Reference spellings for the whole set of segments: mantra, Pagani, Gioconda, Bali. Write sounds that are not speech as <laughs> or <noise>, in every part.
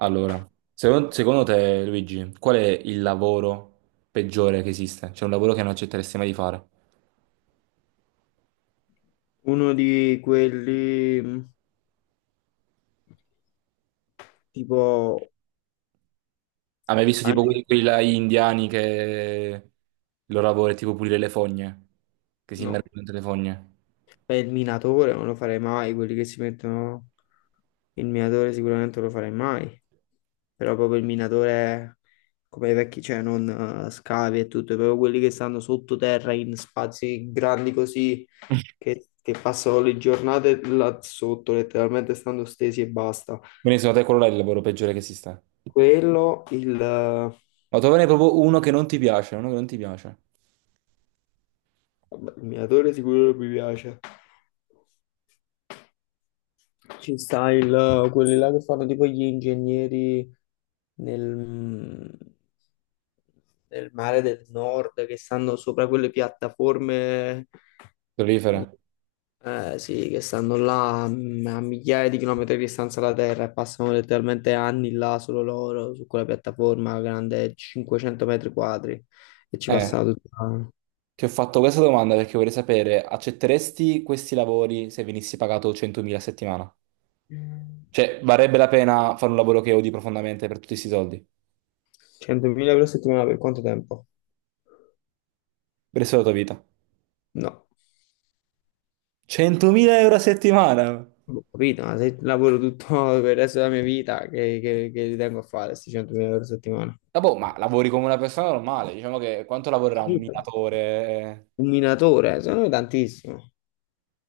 Allora, secondo te, Luigi, qual è il lavoro peggiore che esiste? C'è un lavoro che non accetteresti mai di fare? Uno di quelli tipo... Hai mai visto ah, tipo quelli là indiani che il loro lavoro è tipo pulire le fogne, che si no, immergono dentro le fogne? è il minatore, non lo farei mai. Quelli che si mettono il minatore sicuramente non lo farei mai. Però proprio il minatore come i vecchi, cioè non scavi e tutto, proprio quelli che stanno sottoterra in spazi grandi così, <laughs> che passano le giornate là sotto, letteralmente stando stesi e basta. Quindi secondo te quello là è il lavoro peggiore che esiste? Quello, il, eh, Ma trovane proprio uno che non ti piace, uno che non ti piace. Vabbè, il minatore sicuro non mi piace. Ci sta quelli là che fanno tipo gli ingegneri nel, nel mare del nord, che stanno sopra quelle piattaforme, Prolifera. eh sì, che stanno là a migliaia di chilometri di distanza dalla Terra e passano letteralmente anni là solo loro, su quella piattaforma grande 500 metri quadri e ci Eh, passano tutta ti ho fatto questa domanda perché vorrei sapere, accetteresti questi lavori se venissi pagato 100.000 a settimana? Cioè, varrebbe la pena fare un lavoro che odi profondamente per tutti questi soldi, per 100.000 € a settimana per quanto tempo? il resto della tua vita. No. 100.000 euro a settimana! Boh, capito, ma se lavoro tutto per il resto della mia vita, che ci tengo a fare questi 100.000 € a settimana? Ah, boh, ma lavori come una persona normale, diciamo che quanto lavorerà un Capito? minatore? Un minatore, secondo me tantissimo.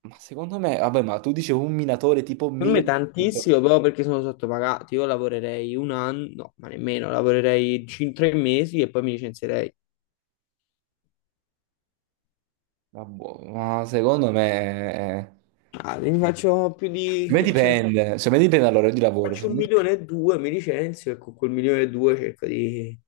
Ma secondo me, vabbè, ma tu dici un minatore tipo Secondo me 1000... tantissimo, però perché sono sottopagati. Io lavorerei un anno, no, ma nemmeno, lavorerei tre mesi e poi mi licenzierei. Ma boh, ma Ah, ne faccio più di... cioè, secondo me dipende dall'orario di lavoro, cioè, faccio un secondo me milione e due, mi licenzio e con quel milione e due cerco di,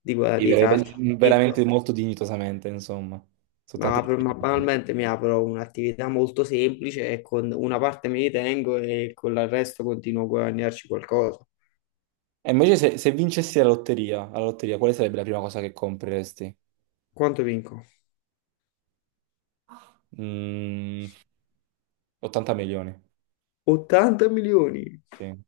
di vivere trarci un profitto. veramente molto dignitosamente, insomma, soltanto... Ma banalmente mi apro un'attività molto semplice e con una parte me li tengo e con il resto continuo a guadagnarci qualcosa. E invece se vincessi la lotteria, quale sarebbe la prima cosa che compreresti? Quanto vinco? Mm, 80 milioni, 80 milioni! sì,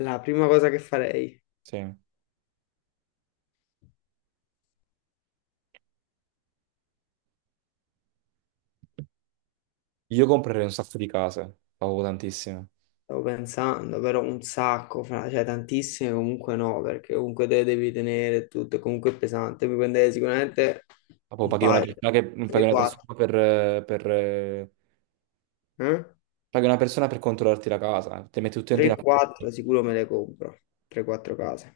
La prima cosa che farei, sì. Io comprerei un sacco di case, ma proprio tantissime. stavo pensando, però un sacco, cioè tantissime comunque no, perché comunque te le devi tenere tutto, comunque è pesante, mi prenderei sicuramente Ma poi un paghi una paio, persona, paghi una 3-4, persona eh? paghi una persona per controllarti la casa, ti metti tutti in una... 3-4 sicuro me le compro, 3-4 case,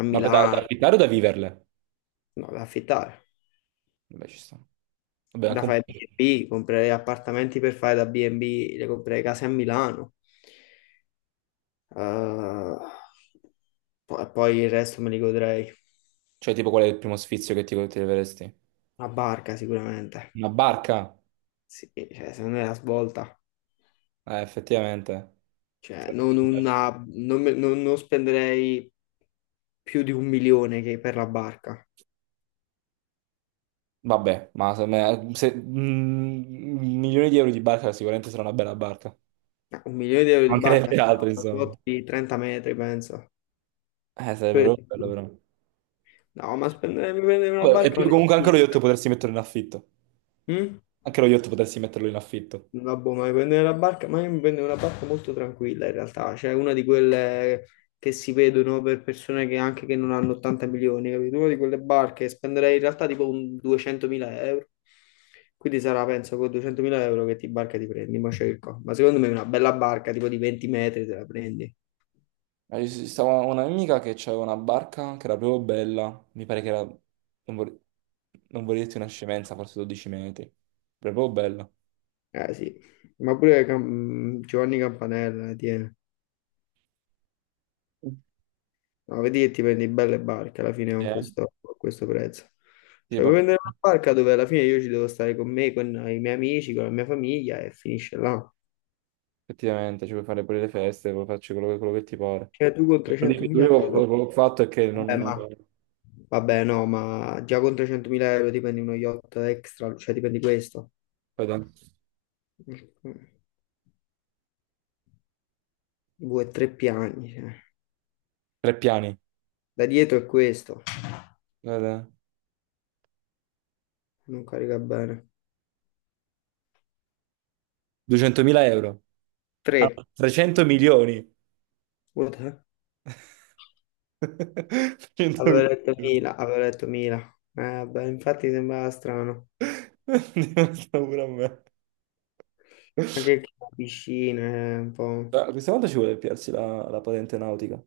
a Ma per da Milano, affittare o da viverle? no, da affittare. Vabbè, ci sta. Vabbè, Da anche un fare po'. B&B, comprerei appartamenti per fare da B&B, le comprerei case a Milano. Eh, e poi il resto me li godrei. Cioè, tipo, qual è il primo sfizio che ti leveresti? Una barca sicuramente. Una barca? Sì, cioè, se non è la svolta. Effettivamente. Cioè, Sarebbe non, bello. non spenderei più di un milione che per la barca. Vabbè, ma se, me- se- mm, milioni di euro di barca sicuramente sarà una bella barca. Ma un milione di euro di barca Mancherebbe sta altro, a una insomma. flotta di 30 metri, penso. Sarebbe Pure proprio di bello, più. però. No, ma spendere, mi prendere una Vabbè, barca è comunque anche lo un'esquisita. yacht potresti metterlo in affitto. Mm? Anche lo yacht potresti metterlo in affitto. Vabbè, ma mi prendere la barca, ma io mi prendo una barca molto tranquilla in realtà, cioè una di quelle che si vedono per persone che anche che non hanno 80 milioni, capito? Una di quelle barche spenderei in realtà tipo un 200.000 euro, quindi sarà penso con 200.000 € che ti barca ti prendi, ma cerco, ma secondo me una bella barca tipo di 20 metri te la prendi, Ci stava una mia amica che aveva una barca che era proprio bella. Mi pare che era... Non vorrei dirti una scemenza, forse 12 metri. Proprio bella. eh sì, ma pure Giovanni Campanella, tieni. No, vedi che ti prendi belle barche alla fine Eh, con questo prezzo. sì, Cioè, puoi papà. prendere una barca dove alla fine io ci devo stare con me, con i miei amici, con la mia famiglia e finisce là. Effettivamente, ci puoi fare pure le feste, puoi farci quello che ti pare. Cioè, tu con L'unico che 300.000 euro, ho fatto è che vabbè, non... ma, vabbè, no, ma già con 300.000 € ti prendi uno yacht extra, cioè ti prendi questo. guarda, Due, tre piani, cioè. tre piani. Da dietro è questo, Guarda, non carica bene. 200.000 euro. Ah, Tre, 300 milioni. what the- avevo 100.000 letto euro. Mila, avevo letto Mila. Vabbè, infatti sembrava strano. <laughs> Diventa pure a me. Anche che la piscina è un po'... Ma questa volta ci vuole piarsi la patente nautica.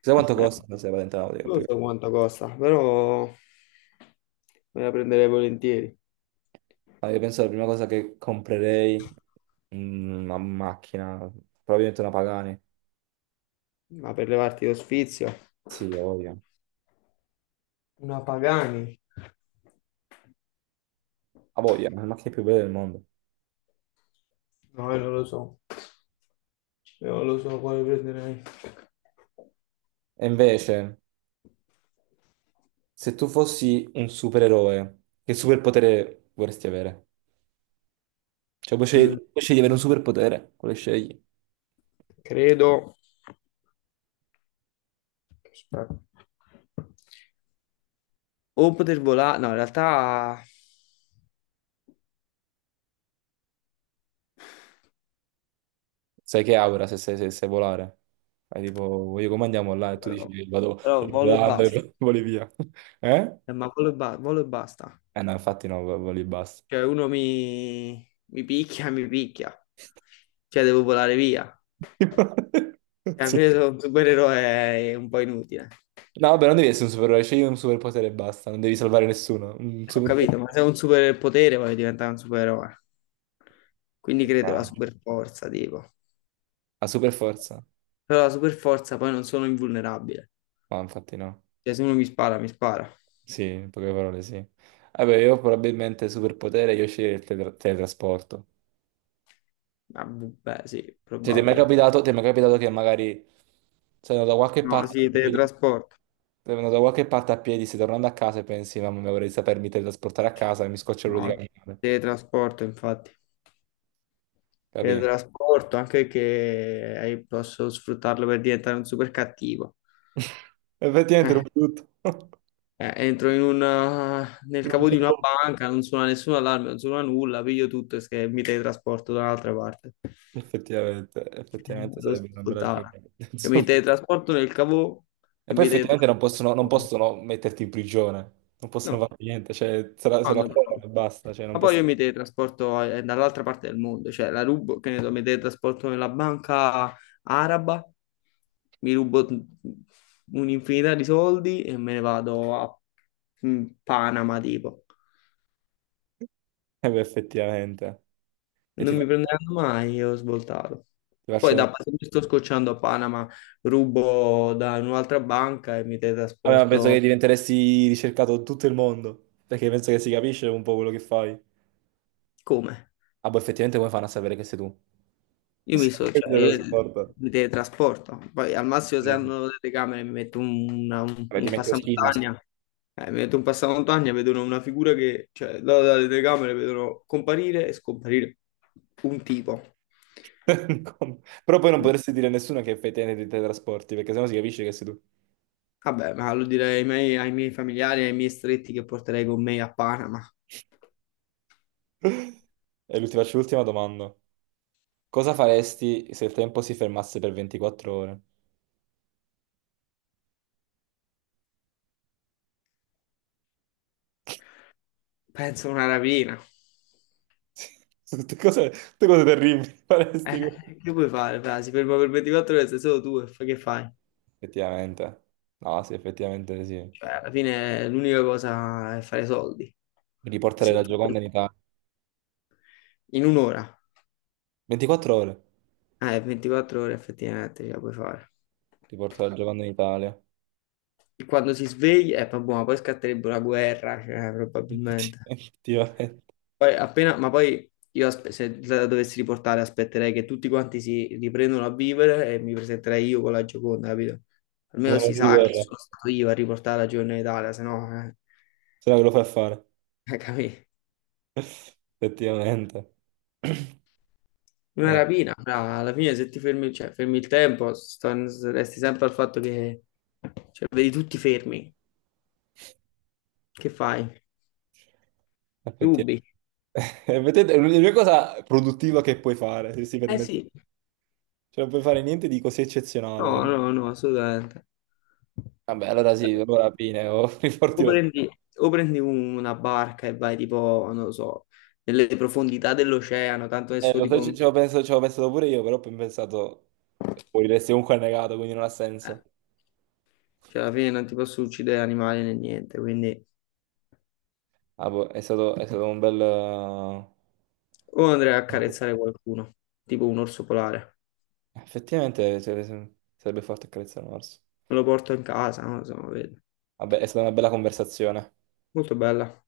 Sai quanto eh, costa la patente nautica? non Più? so quanto costa, però me la prenderei volentieri. Ah, io penso la prima cosa che comprerei una macchina, probabilmente una Pagani. Ma per levarti lo sfizio, Sì, ho voglia. una Pagani? Ha voglia, è la macchina più bella del mondo. No, io non lo so. Io non lo so quale prenderei. E invece, se tu fossi un supereroe, che superpotere vorresti avere? Cioè, Mm, puoi scegliere di avere un superpotere, quale scegli? Credo... Aspetta. O poter volare... No, in realtà... Sai che aura se sai volare? Hai tipo, io come andiamo là? E tu Però, dici, vado però vado volo e volando basta. e <laughs> voli via. Eh? Ma quello e basta. Eh no, infatti no, voli e basta. Cioè, uno mi picchia, mi picchia. Cioè, devo volare via. Cioè, <laughs> alla Sì. fine sono un supereroe è un po' inutile. No, vabbè, non devi essere un supereroe, scegli un superpotere e basta, non devi salvare nessuno. Un Ho superpotere. capito, ma se ho un superpotere voglio diventare un supereroe. Quindi credo la superforza, tipo. A super forza? Però la superforza poi non sono invulnerabile. Ma infatti no. Cioè, se uno mi spara, mi spara. Sì, in poche parole sì. Vabbè, io probabilmente superpotere, io sceglierei il teletrasporto. Ah, beh, sì, Cioè, ti è mai probabile. capitato, ti è mai capitato che magari sei andato da qualche No, sì, parte. teletrasporto. Sei andato da qualche parte a piedi, stai tornando a casa e pensi, mamma mia, vorrei sapermi teletrasportare a casa e mi scoccio l'ora di No, camminare. teletrasporto, infatti. E Capì? trasporto, anche che posso sfruttarlo per diventare un super cattivo. <laughs> Effettivamente Eh, ero brutto. <laughs> Entro nel Era un cavo di una po'. banca, non suona nessun allarme, non suona nulla, piglio tutto e mi teletrasporto da un'altra parte. Effettivamente Lo sarebbe una bella ascoltava. giornata. <laughs> Cioè, mi Insomma. teletrasporto nel cavo E e poi mi effettivamente non possono, non teletrasporto. possono metterti in prigione, non possono No. fare niente, cioè se lo Quando accolgono e provo. basta, cioè non Ma poi possono... io mi <laughs> teletrasporto dall'altra parte del mondo, cioè la rubo, che ne so, mi teletrasporto nella banca araba, mi rubo un'infinità di soldi e me ne vado a Panama, tipo. Eh beh, effettivamente. E ti Non mi faccio, prenderanno mai e ho svoltato. ti Poi faccio un... da se mi sto scocciando a Panama, rubo da un'altra banca e mi Vabbè, ma penso teletrasporto che diventeresti ricercato in tutto il mondo, perché penso che si capisce un po' quello che fai. come? Ah, boh, effettivamente come fanno a sapere che sei tu? Io Sì, mi so, <laughs> cioè, dello io sport. mi teletrasporto. Poi al massimo se Eh, hanno le telecamere mi metto un, una- un- vabbè, ti un metti lo ski mask. passamontagna. Mi metto un passamontagna, vedono una figura che, cioè, dalle telecamere vedono comparire e scomparire un tipo. <laughs> Come? Però poi non potresti dire a nessuno che effettivamente ti teletrasporti, perché sennò si capisce che sei tu. Vabbè, ma lo direi ai miei familiari, ai miei stretti che porterei con me a Panama. <laughs> Ti faccio l'ultima domanda. Cosa faresti se il tempo si fermasse per 24 ore? Penso a una rapina. <laughs> Tutte cose terribili <laughs> Eh, faresti. Con- che puoi fare? Fra? Si ferma per 24 ore, sei solo tu e che fai? Effettivamente. No, sì, effettivamente sì. Cioè, alla fine l'unica cosa è fare soldi. Riportare Se la tu- Gioconda in Italia. In un'ora? 24 ore. 24 ore effettivamente ce la puoi fare. Riportare la Gioconda in Italia. E quando si sveglia, vabbè, ma poi scatterebbe una guerra, cioè, <laughs> probabilmente. Effettivamente. Poi appena, ma poi io se la dovessi riportare aspetterei che tutti quanti si riprendano a vivere e mi presenterei io con la Gioconda, capito? Almeno Manuale si di sa che guerra, sono stato io a riportare la Gioconda in Italia, se no, se no ve lo fa fare. <laughs> Capì? <laughs> Effettivamente. <clears throat> Una Eh, rapina, bra, alla fine se ti fermi, cioè, fermi il tempo, resti sempre al fatto che, cioè, vedi tutti fermi, che fai? effettivamente. Rubi. <laughs> E vedete, è l'unica cosa produttiva che puoi fare, se si Eh permette. sì, Cioè, non puoi fare niente di così no, eccezionale. no, no, assolutamente. Vabbè, allora sì, allora fine, ho <laughs> O riporti la prendi, o prendi una barca e vai tipo, non lo so, nelle profondità dell'oceano, tanto adesso lo so, ci tipo, ci avevo pensato, ci avevo pensato pure io, però poi ho pensato, moriresti comunque annegato, quindi non ha eh, senso. cioè alla fine non ti posso uccidere animali né niente, quindi Ah, boh, è stato un bel... o andrei a accarezzare qualcuno, tipo un orso polare, Effettivamente cioè, sarebbe forte accarezzare un orso. me lo porto in casa, non lo so, vedo. Vabbè, è stata una bella conversazione. Molto bella.